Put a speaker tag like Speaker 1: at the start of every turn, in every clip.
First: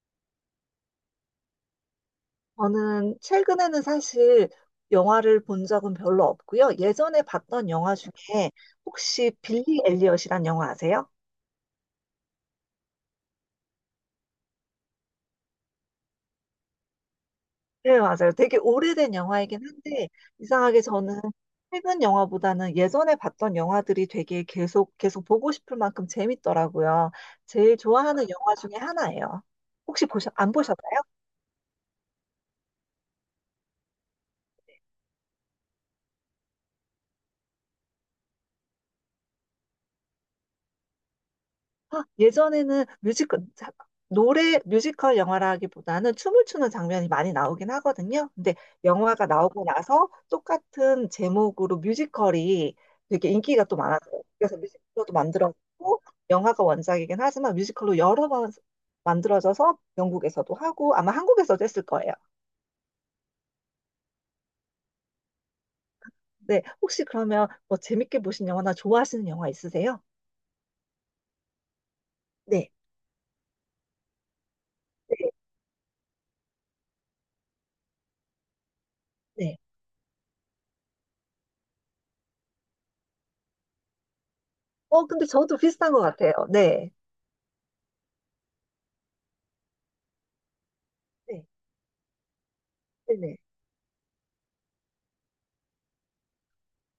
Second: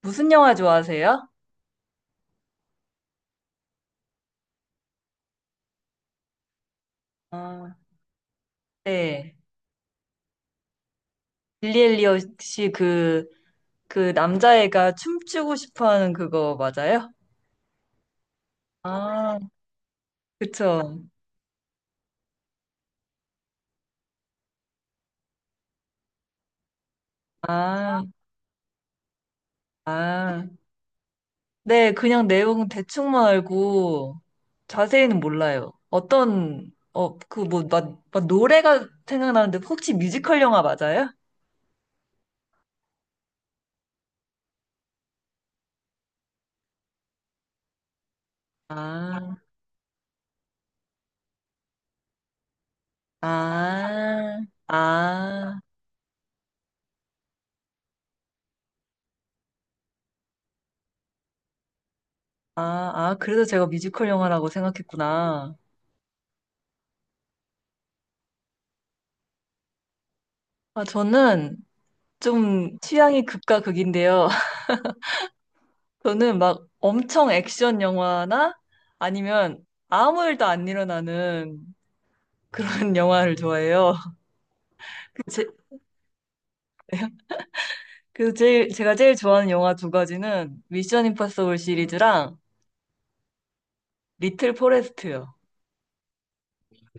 Speaker 1: 무슨 영화 좋아하세요?
Speaker 2: 저는 최근에는 사실 영화를 본 적은 별로 없고요. 예전에 봤던
Speaker 1: 아,
Speaker 2: 영화 중에 혹시
Speaker 1: 네.
Speaker 2: 빌리 엘리엇이란 영화 아세요?
Speaker 1: 빌리 엘리엇 씨그, 그그 남자애가 춤추고 싶어 하는 그거 맞아요?
Speaker 2: 네, 맞아요. 되게 오래된
Speaker 1: 아,
Speaker 2: 영화이긴 한데 이상하게
Speaker 1: 그쵸.
Speaker 2: 저는 최근 영화보다는 예전에 봤던 영화들이 되게 계속 보고 싶을 만큼 재밌더라고요. 제일
Speaker 1: 아,
Speaker 2: 좋아하는 영화 중에 하나예요. 혹시 보셨
Speaker 1: 아.
Speaker 2: 안 보셨나요?
Speaker 1: 네, 그냥 내용 대충만 알고 자세히는 몰라요. 어떤, 그 뭐, 막 노래가 생각나는데 혹시 뮤지컬 영화 맞아요?
Speaker 2: 아, 예전에는 뮤지컬, 노래, 뮤지컬 영화라기보다는 춤을 추는 장면이 많이 나오긴 하거든요. 근데 영화가
Speaker 1: 아,
Speaker 2: 나오고 나서 똑같은 제목으로 뮤지컬이 되게 인기가 또 많았어요.
Speaker 1: 아,
Speaker 2: 그래서 뮤지컬도
Speaker 1: 아,
Speaker 2: 만들었고, 영화가 원작이긴 하지만 뮤지컬로 여러 번 만들어져서 영국에서도 하고, 아마 한국에서도 했을 거예요.
Speaker 1: 아, 아, 그래서 제가 뮤지컬 영화라고 생각했구나.
Speaker 2: 네, 혹시 그러면 뭐 재밌게 보신 영화나 좋아하시는 영화 있으세요?
Speaker 1: 아, 저는
Speaker 2: 네.
Speaker 1: 좀 취향이 극과 극인데요.
Speaker 2: 네.
Speaker 1: 저는 막 엄청 액션 영화나
Speaker 2: 네.
Speaker 1: 아니면 아무 일도 안 일어나는 그런 영화를 좋아해요.
Speaker 2: 근데
Speaker 1: 제,
Speaker 2: 저도 비슷한 것 같아요. 네.
Speaker 1: 제가 제일 좋아하는 영화 두 가지는 미션
Speaker 2: 네.
Speaker 1: 임파서블 시리즈랑
Speaker 2: 네. 네.
Speaker 1: 리틀 포레스트요.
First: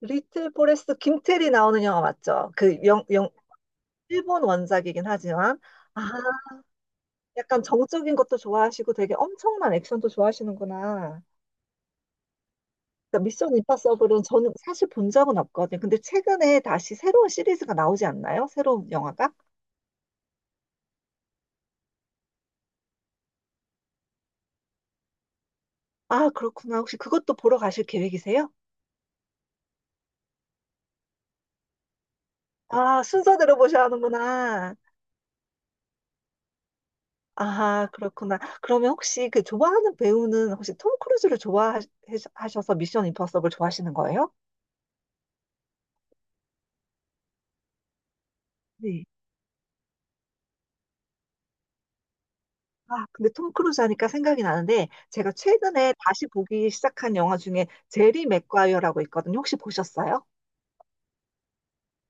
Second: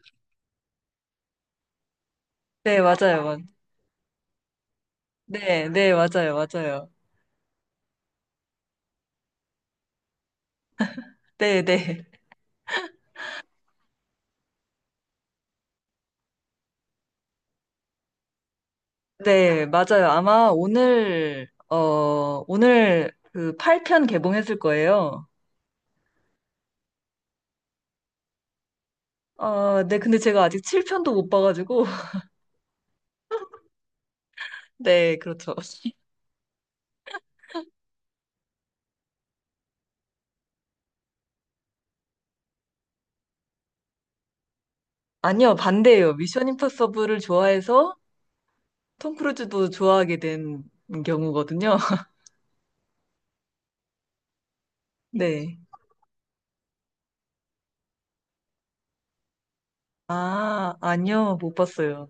Speaker 2: 리틀 포레스트 김태리 나오는 영화 맞죠? 그
Speaker 1: 네, 맞아요.
Speaker 2: 일본 원작이긴 하지만
Speaker 1: 네, 네,
Speaker 2: 아
Speaker 1: 맞아요. 맞아요.
Speaker 2: 약간 정적인 것도 좋아하시고 되게 엄청난 액션도 좋아하시는구나.
Speaker 1: 네, 네.
Speaker 2: 그러니까 미션 임파서블은 저는 사실 본 적은 없거든요. 근데 최근에 다시 새로운 시리즈가 나오지 않나요? 새로운 영화가?
Speaker 1: 네, 맞아요. 아마 오늘 그 8편 개봉했을 거예요.
Speaker 2: 아 그렇구나. 혹시 그것도 보러 가실 계획이세요?
Speaker 1: 어, 네, 근데 제가 아직 7편도 못 봐가지고
Speaker 2: 아 순서대로 보셔야 하는구나.
Speaker 1: 네, 그렇죠.
Speaker 2: 아 그렇구나. 그러면 혹시 그 좋아하는 배우는 혹시 톰 크루즈를 좋아하셔서 미션 임파서블 좋아하시는 거예요?
Speaker 1: 아니요, 반대예요. 미션 임파서블을 좋아해서
Speaker 2: 네.
Speaker 1: 톰 크루즈도 좋아하게 된 경우거든요.
Speaker 2: 아, 근데 톰 크루즈 하니까 생각이 나는데 제가
Speaker 1: 네.
Speaker 2: 최근에 다시 보기 시작한 영화 중에 제리 맥과이어라고 있거든요. 혹시 보셨어요?
Speaker 1: 아, 아니요, 못 봤어요.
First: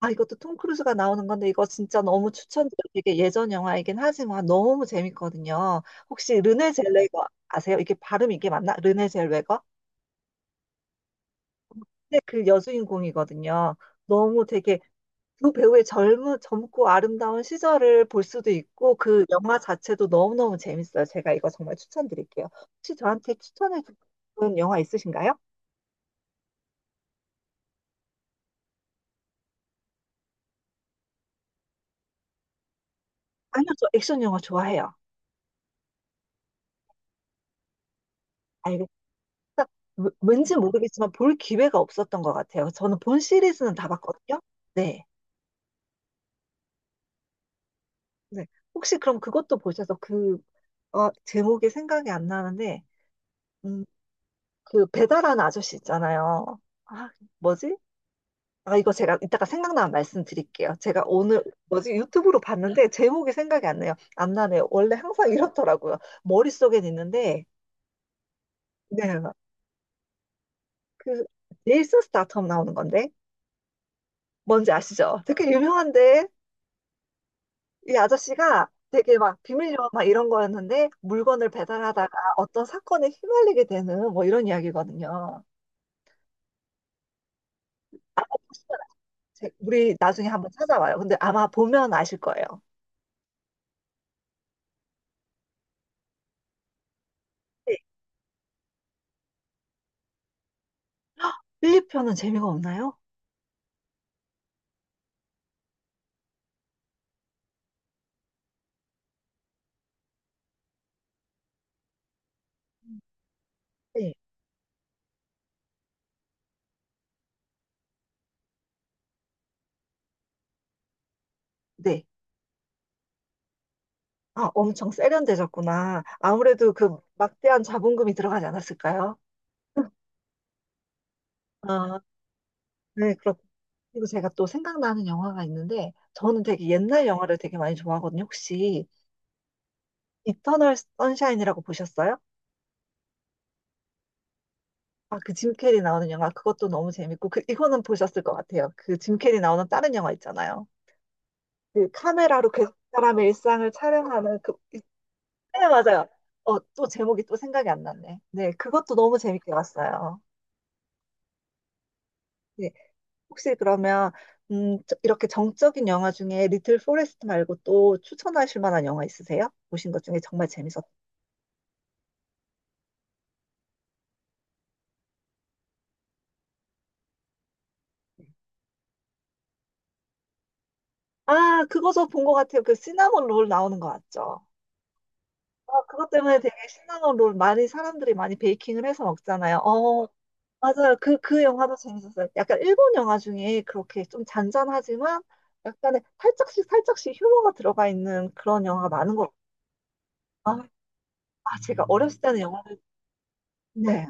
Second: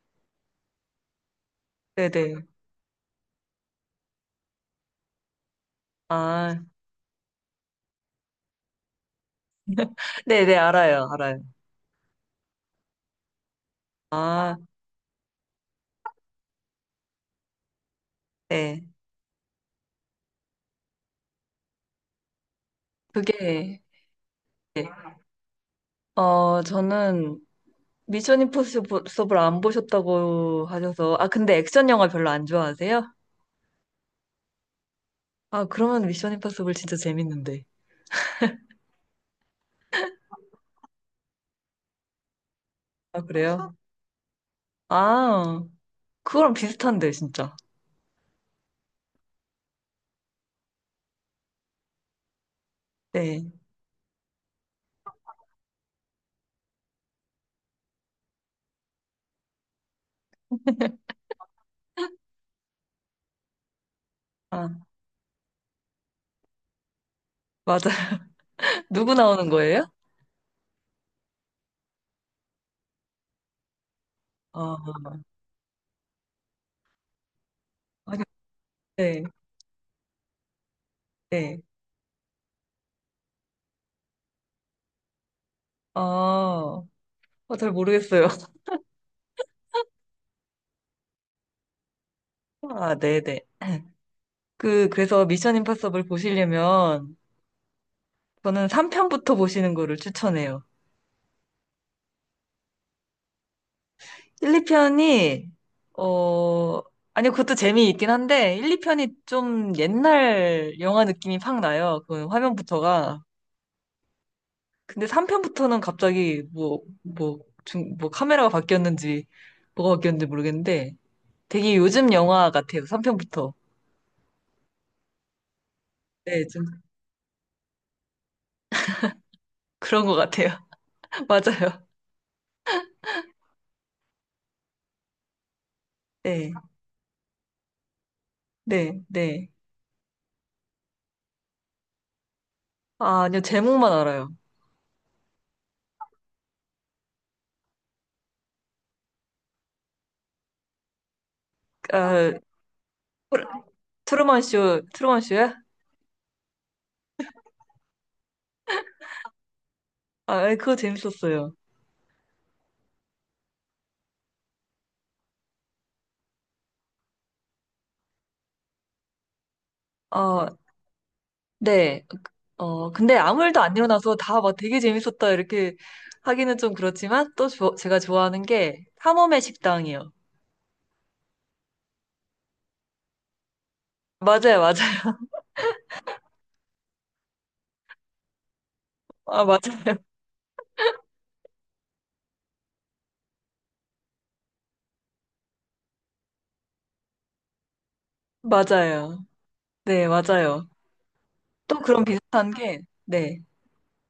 Speaker 2: 아, 이것도 톰 크루즈가 나오는 건데 이거 진짜 너무
Speaker 1: 네네.
Speaker 2: 추천드려요. 되게 예전 영화이긴 하지만 너무 재밌거든요. 혹시
Speaker 1: 아,
Speaker 2: 르네 젤웨거 아세요? 이게 발음 이게 맞나? 르네 젤웨거?
Speaker 1: 네네, 알아요, 알아요.
Speaker 2: 근데 그 여주인공이거든요. 너무
Speaker 1: 아,
Speaker 2: 되게 두 배우의 젊은, 젊고 아름다운 시절을 볼 수도
Speaker 1: 네.
Speaker 2: 있고, 그 영화 자체도 너무너무 재밌어요. 제가 이거 정말 추천드릴게요. 혹시 저한테
Speaker 1: 그게,
Speaker 2: 추천해 주는 영화
Speaker 1: 네.
Speaker 2: 있으신가요?
Speaker 1: 어, 저는 미션 임파서블 안 보셨다고 하셔서, 아, 근데 액션 영화 별로 안 좋아하세요?
Speaker 2: 아니요, 저 액션 영화 좋아해요.
Speaker 1: 아, 그러면 미션 임파서블 진짜 재밌는데.
Speaker 2: 알겠어요. 왠지 모르겠지만 볼 기회가 없었던 것 같아요. 저는
Speaker 1: 아,
Speaker 2: 본
Speaker 1: 그래요?
Speaker 2: 시리즈는 다 봤거든요. 네.
Speaker 1: 아, 그거랑 비슷한데, 진짜.
Speaker 2: 네. 혹시 그럼 그것도 보셔서 그, 제목이 생각이 안 나는데,
Speaker 1: 네.
Speaker 2: 음, 그 배달하는 아저씨 있잖아요. 아, 뭐지? 아, 이거 제가 이따가 생각나면 말씀드릴게요. 제가 오늘 뭐지 유튜브로 봤는데 제목이 생각이 안 나요. 안 나네요.
Speaker 1: 아,
Speaker 2: 원래 항상 이렇더라고요. 머릿속엔 있는데,
Speaker 1: 맞아요.
Speaker 2: 네,
Speaker 1: 누구 나오는 거예요?
Speaker 2: 그 제이슨 스타텀 나오는 건데 뭔지
Speaker 1: 어,
Speaker 2: 아시죠? 되게 유명한데 이
Speaker 1: 아니,
Speaker 2: 아저씨가 되게
Speaker 1: 네,
Speaker 2: 막 비밀요원 막 이런 거였는데 물건을
Speaker 1: 네.
Speaker 2: 배달하다가 어떤 사건에 휘말리게 되는 뭐 이런 이야기거든요.
Speaker 1: 아, 잘 모르겠어요.
Speaker 2: 아마 보시면 아, 우리 나중에 한번 찾아봐요. 근데 아마 보면 아실 거예요.
Speaker 1: 아, 네네. 그래서 미션 임파서블 보시려면
Speaker 2: 네.
Speaker 1: 저는 3편부터 보시는 거를 추천해요.
Speaker 2: 1, 2편은 재미가 없나요?
Speaker 1: 1, 2편이, 어, 아니, 그것도 재미있긴 한데, 1, 2편이 좀 옛날 영화 느낌이 팍 나요. 그 화면부터가.
Speaker 2: 네.
Speaker 1: 근데 3편부터는 갑자기 뭐, 뭐, 뭐 카메라가 바뀌었는지, 뭐가 바뀌었는지 모르겠는데, 되게
Speaker 2: 네.
Speaker 1: 요즘 영화 같아요. 3편부터.
Speaker 2: 아, 엄청 세련되셨구나.
Speaker 1: 네, 좀
Speaker 2: 아무래도 그 막대한 자본금이 들어가지 않았을까요?
Speaker 1: 그런 것 같아요. 맞아요.
Speaker 2: 아, 네, 그렇고. 그리고 제가 또 생각나는 영화가 있는데, 저는
Speaker 1: 네,
Speaker 2: 되게 옛날 영화를 되게 많이 좋아하거든요. 혹시
Speaker 1: 네, 네.
Speaker 2: 이터널 선샤인이라고 보셨어요?
Speaker 1: 아, 아니요, 제목만 알아요.
Speaker 2: 아, 그 짐 캐리 나오는 영화, 그것도 너무 재밌고, 그, 이거는 보셨을 것 같아요. 그 짐 캐리 나오는 다른 영화 있잖아요. 그
Speaker 1: 아,
Speaker 2: 카메라로 그 사람의
Speaker 1: 트루-
Speaker 2: 일상을 촬영하는
Speaker 1: 트루먼
Speaker 2: 그,
Speaker 1: 쇼, 트루먼 쇼야?
Speaker 2: 네, 맞아요. 또 제목이 또 생각이 안 났네. 네, 그것도 너무 재밌게 봤어요.
Speaker 1: 아, 네, 그거 재밌었어요.
Speaker 2: 네. 혹시 그러면 이렇게 정적인 영화 중에 리틀 포레스트 말고 또 추천하실 만한 영화 있으세요? 보신 것 중에 정말
Speaker 1: 어,
Speaker 2: 재밌었.
Speaker 1: 네. 어, 근데 아무 일도 안 일어나서 다 막 되게 재밌었다 이렇게 하기는 좀 그렇지만 또 제가 좋아하는 게 탐험의 식당이요.
Speaker 2: 아, 그거 저 본 것 같아요. 그 시나몬 롤 나오는 거 맞죠?
Speaker 1: 맞아요, 맞아요.
Speaker 2: 아, 그것 때문에 되게 시나몬 롤 많이 사람들이 많이 베이킹을 해서
Speaker 1: 아, 맞아요.
Speaker 2: 먹잖아요. 어, 맞아요. 그 영화도 재밌었어요. 약간 일본 영화 중에 그렇게 좀 잔잔하지만 약간의 살짝씩 휴머가 들어가 있는 그런 영화가 많은
Speaker 1: 맞아요.
Speaker 2: 것
Speaker 1: 네,
Speaker 2: 같아요.
Speaker 1: 맞아요.
Speaker 2: 아, 아,
Speaker 1: 또
Speaker 2: 제가
Speaker 1: 그런
Speaker 2: 어렸을 때는
Speaker 1: 비슷한 게,
Speaker 2: 영화를,
Speaker 1: 네,
Speaker 2: 네.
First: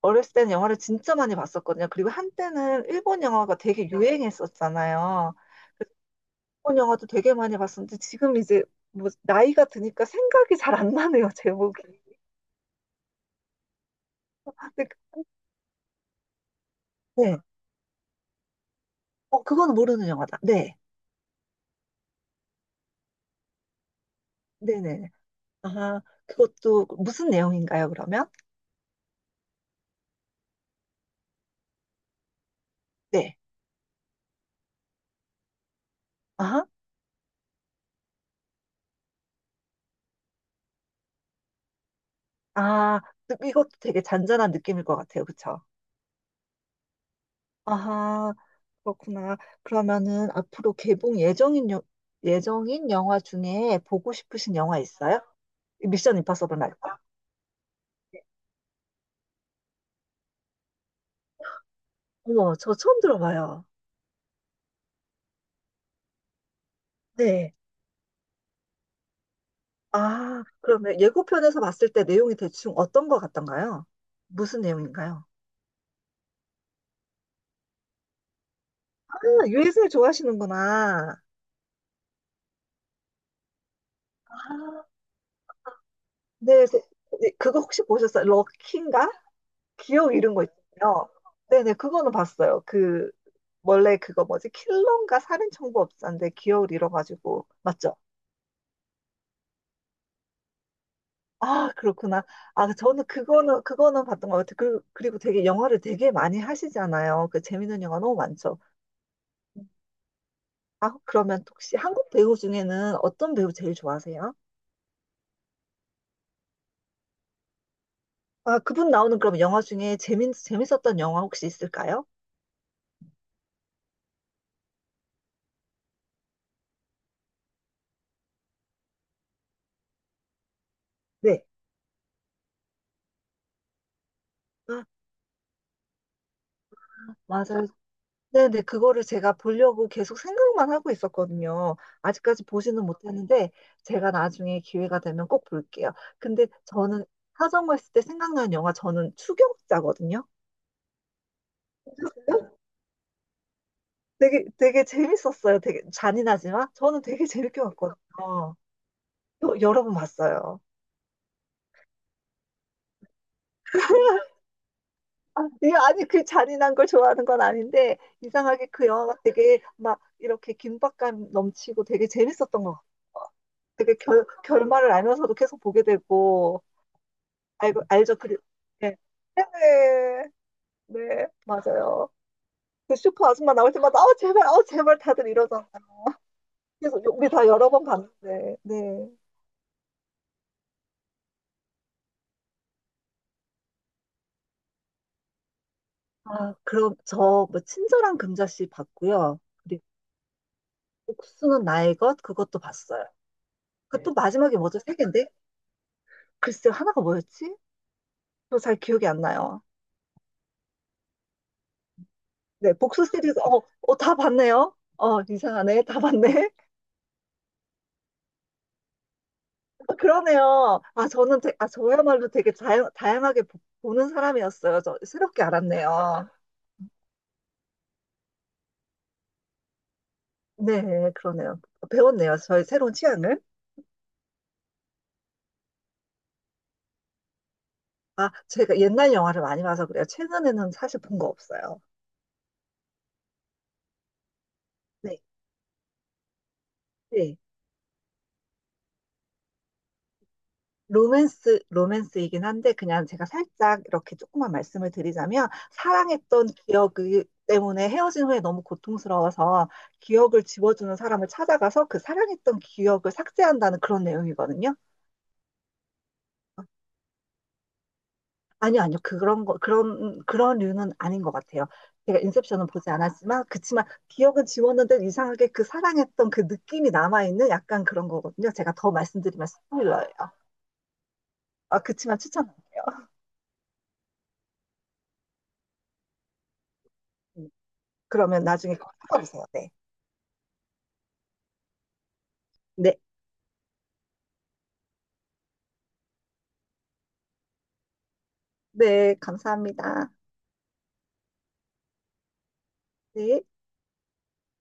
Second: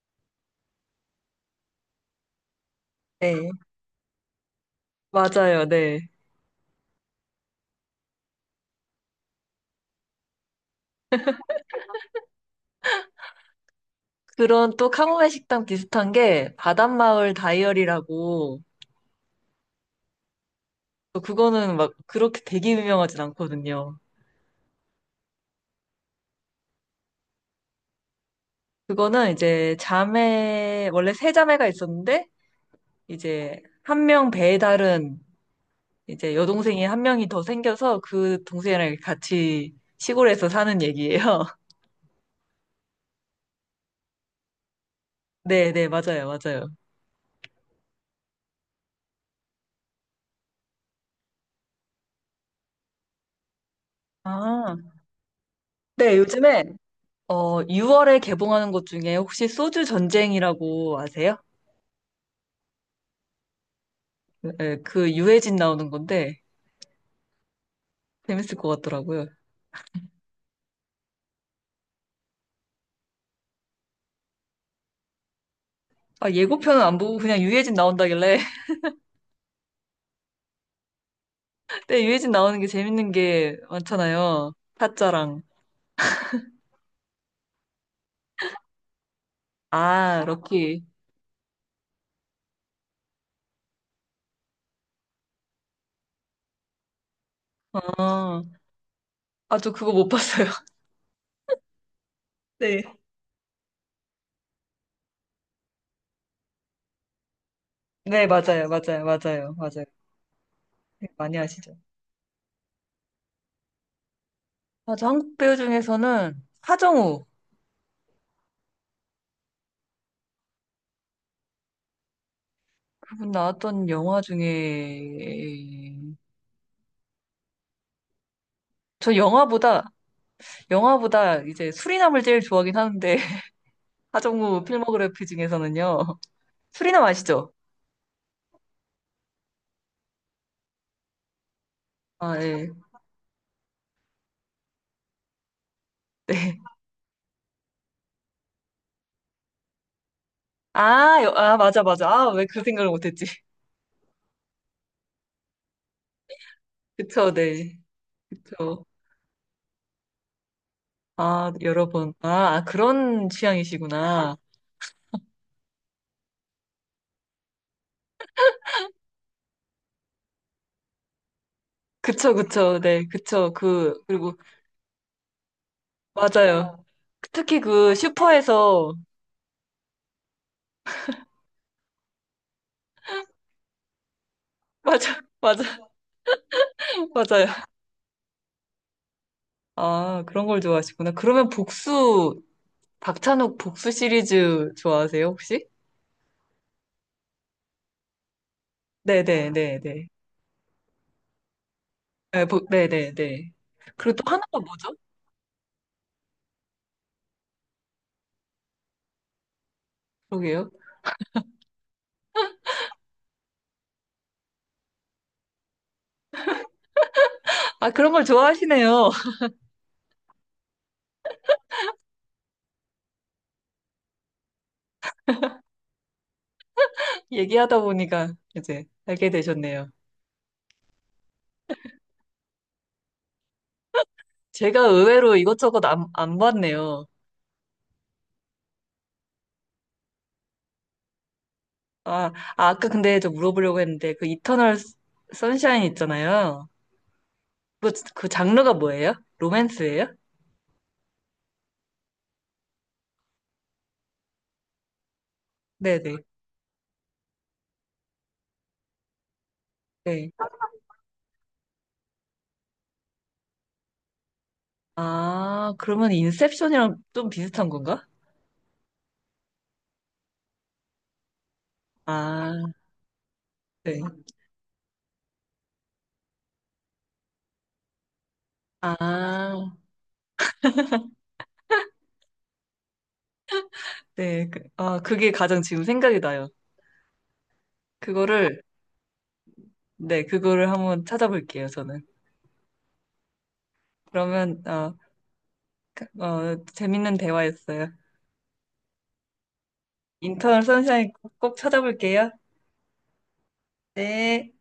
Speaker 2: 어렸을 때는 영화를 진짜 많이 봤었거든요. 그리고 한때는 일본
Speaker 1: 네.
Speaker 2: 영화가 되게 유행했었잖아요.
Speaker 1: 맞아요,
Speaker 2: 그래서
Speaker 1: 네.
Speaker 2: 일본 영화도 되게 많이 봤었는데 지금 이제 뭐 나이가 드니까 생각이 잘 안 나네요, 제목이.
Speaker 1: 그런
Speaker 2: 근데
Speaker 1: 또
Speaker 2: 그-
Speaker 1: 카모메 식당 비슷한 게 바닷마을
Speaker 2: 네.
Speaker 1: 다이어리라고
Speaker 2: 어, 그건 모르는 영화다. 네.
Speaker 1: 또 그거는 막 그렇게 되게 유명하진 않거든요.
Speaker 2: 네네. 아, 그것도 무슨 내용인가요, 그러면?
Speaker 1: 그거는 이제 자매 원래 세 자매가 있었는데
Speaker 2: 네.
Speaker 1: 이제 한 명 배에 다른 이제
Speaker 2: 아하.
Speaker 1: 여동생이 한 명이 더 생겨서 그 동생이랑 같이 시골에서 사는 얘기예요.
Speaker 2: 아, 이것도 되게 잔잔한 느낌일 것 같아요. 그쵸?
Speaker 1: 네, 네, 맞아요, 맞아요.
Speaker 2: 아하. 그렇구나. 그러면은 앞으로 개봉 예정인, 예정인 영화 중에 보고 싶으신
Speaker 1: 아,
Speaker 2: 영화 있어요?
Speaker 1: 네,
Speaker 2: 미션 임파서블
Speaker 1: 요즘에
Speaker 2: 말고.
Speaker 1: 6월에
Speaker 2: 네.
Speaker 1: 개봉하는 것 중에 혹시 소주 전쟁이라고 아세요?
Speaker 2: 어머, 저 처음 들어봐요.
Speaker 1: 네, 그 유해진 나오는 건데
Speaker 2: 네.
Speaker 1: 재밌을 것 같더라고요.
Speaker 2: 아, 그러면 예고편에서 봤을 때 내용이 대충 어떤 것 같던가요? 무슨 내용인가요?
Speaker 1: 아, 예고편은 안 보고 그냥 유해진 나온다길래.
Speaker 2: 아, 유해승 좋아하시는구나.
Speaker 1: 근데 유해진 나오는 게 재밌는 게 많잖아요.
Speaker 2: 아,
Speaker 1: 타짜랑.
Speaker 2: 네, 네, 그거 혹시 보셨어요? 럭키인가? 기억
Speaker 1: 아,
Speaker 2: 잃은 거
Speaker 1: 럭키.
Speaker 2: 있잖아요. 네네, 그거는 봤어요. 그 원래 그거 뭐지? 킬러인가 살인청부업자인데 기억을 잃어가지고 맞죠?
Speaker 1: 어. 아, 저 그거 못 봤어요.
Speaker 2: 아 그렇구나. 아
Speaker 1: 네.
Speaker 2: 저는 그거는 봤던 것 같아요. 그, 그리고 되게 영화를 되게 많이 하시잖아요. 그 재밌는 영화 너무
Speaker 1: 네,
Speaker 2: 많죠.
Speaker 1: 맞아요. 맞아요. 맞아요. 맞아요.
Speaker 2: 아
Speaker 1: 네, 많이
Speaker 2: 그러면
Speaker 1: 아시죠?
Speaker 2: 혹시 한국 배우 중에는 어떤 배우 제일 좋아하세요?
Speaker 1: 아, 저 한국 배우 중에서는 하정우.
Speaker 2: 아 그분 나오는 그럼 영화 중에 재밌었던 영화 혹시 있을까요?
Speaker 1: 그분 나왔던 영화 중에 저 영화보다
Speaker 2: 네.
Speaker 1: 이제 수리남을 제일 좋아하긴 하는데 하정우
Speaker 2: 아
Speaker 1: 필모그래피 중에서는요. 수리남 아시죠?
Speaker 2: 맞아요. 네네, 그거를 제가 보려고 계속 생각만 하고 있었거든요.
Speaker 1: 아,
Speaker 2: 아직까지
Speaker 1: 예.
Speaker 2: 보지는 못했는데, 제가 나중에 기회가 되면 꼭 볼게요. 근데
Speaker 1: 네.
Speaker 2: 저는 하정우했을 때 생각나는 영화, 저는 추격자거든요.
Speaker 1: 아, 아, 맞아, 맞아. 아, 왜 그 생각을 못했지?
Speaker 2: 되게 재밌었어요. 되게 잔인하지만, 저는 되게
Speaker 1: 그쵸,
Speaker 2: 재밌게
Speaker 1: 네.
Speaker 2: 봤거든요.
Speaker 1: 그쵸.
Speaker 2: 여러 번 봤어요.
Speaker 1: 아, 여러 번. 아, 아, 그런 취향이시구나.
Speaker 2: 아, 예, 아니, 그 잔인한 걸 좋아하는 건 아닌데, 이상하게 그 영화가 되게 막 이렇게 긴박감 넘치고 되게
Speaker 1: 그쵸,
Speaker 2: 재밌었던 것
Speaker 1: 그쵸,
Speaker 2: 같아요.
Speaker 1: 네, 그쵸.
Speaker 2: 되게
Speaker 1: 그, 그리고,
Speaker 2: 결말을 알면서도 계속 보게 되고,
Speaker 1: 맞아요. 특히
Speaker 2: 알고,
Speaker 1: 그
Speaker 2: 알죠. 그,
Speaker 1: 슈퍼에서,
Speaker 2: 네. 네네. 네, 맞아요. 그 슈퍼 아줌마 나올 때마다, 제발, 제발
Speaker 1: 맞아,
Speaker 2: 다들 이러잖아.
Speaker 1: 맞아,
Speaker 2: 그래서 우리 다
Speaker 1: 맞아요.
Speaker 2: 여러 번 봤는데, 네.
Speaker 1: 아, 그런 걸 좋아하시구나. 그러면 복수, 박찬욱 복수 시리즈 좋아하세요, 혹시?
Speaker 2: 아, 그럼 저 뭐 친절한 금자씨 봤고요.
Speaker 1: 네네네네. 네,
Speaker 2: 그리고
Speaker 1: 네,
Speaker 2: 복수는 나의 것
Speaker 1: 네. 아,
Speaker 2: 그것도
Speaker 1: 복,
Speaker 2: 봤어요.
Speaker 1: 네네네.
Speaker 2: 그 네. 또
Speaker 1: 그리고 또
Speaker 2: 마지막에
Speaker 1: 하나가
Speaker 2: 뭐죠? 세
Speaker 1: 뭐죠?
Speaker 2: 개인데? 글쎄요, 하나가 뭐였지? 저 잘 기억이 안 나요.
Speaker 1: 그러게요.
Speaker 2: 네, 복수 시리즈, 다 봤네요. 이상하네. 다 봤네.
Speaker 1: 아, 그런 걸 좋아하시네요.
Speaker 2: 아, 그러네요. 아, 저는, 아, 저야말로 되게 다양하게 보는 사람이었어요. 저 새롭게 알았네요.
Speaker 1: 얘기하다 보니까 이제 알게 되셨네요.
Speaker 2: 네, 그러네요. 배웠네요. 저의 새로운 취향을.
Speaker 1: 제가 의외로 이것저것 안 봤네요.
Speaker 2: 아, 제가 옛날 영화를 많이 봐서 그래요. 최근에는 사실 본 거 없어요.
Speaker 1: 아, 아, 아까 근데 저 물어보려고 했는데 그 이터널
Speaker 2: 네,
Speaker 1: 선샤인 있잖아요.
Speaker 2: 네.
Speaker 1: 그 장르가 뭐예요? 로맨스예요?
Speaker 2: 로맨스이긴 한데, 그냥 제가 살짝 이렇게 조금만 말씀을 드리자면,
Speaker 1: 네네.
Speaker 2: 사랑했던 기억 때문에 헤어진 후에 너무 고통스러워서
Speaker 1: 네.
Speaker 2: 기억을 지워주는 사람을 찾아가서 그 사랑했던 기억을 삭제한다는 그런 내용이거든요.
Speaker 1: 아, 그러면 인셉션이랑 좀 비슷한 건가?
Speaker 2: 아니요, 아니요. 그런 류는 아닌 것 같아요. 제가
Speaker 1: 아,
Speaker 2: 인셉션은 보지 않았지만, 그치만
Speaker 1: 네.
Speaker 2: 기억은 지웠는데 이상하게 그 사랑했던 그 느낌이 남아있는 약간 그런 거거든요. 제가 더 말씀드리면
Speaker 1: 아,
Speaker 2: 스포일러예요. 아, 그치만 추천할게요.
Speaker 1: 네. 그, 아, 그게 가장 지금 생각이 나요.
Speaker 2: 음, 그러면
Speaker 1: 그거를,
Speaker 2: 나중에 꼭 찾아보세요. 네.
Speaker 1: 네, 그거를 한번 찾아볼게요, 저는.
Speaker 2: 네.
Speaker 1: 그러면, 어, 그, 어, 재밌는 대화였어요.
Speaker 2: 네. 감사합니다.
Speaker 1: 인턴 선샤인 꼭 찾아볼게요.
Speaker 2: 네.
Speaker 1: 네.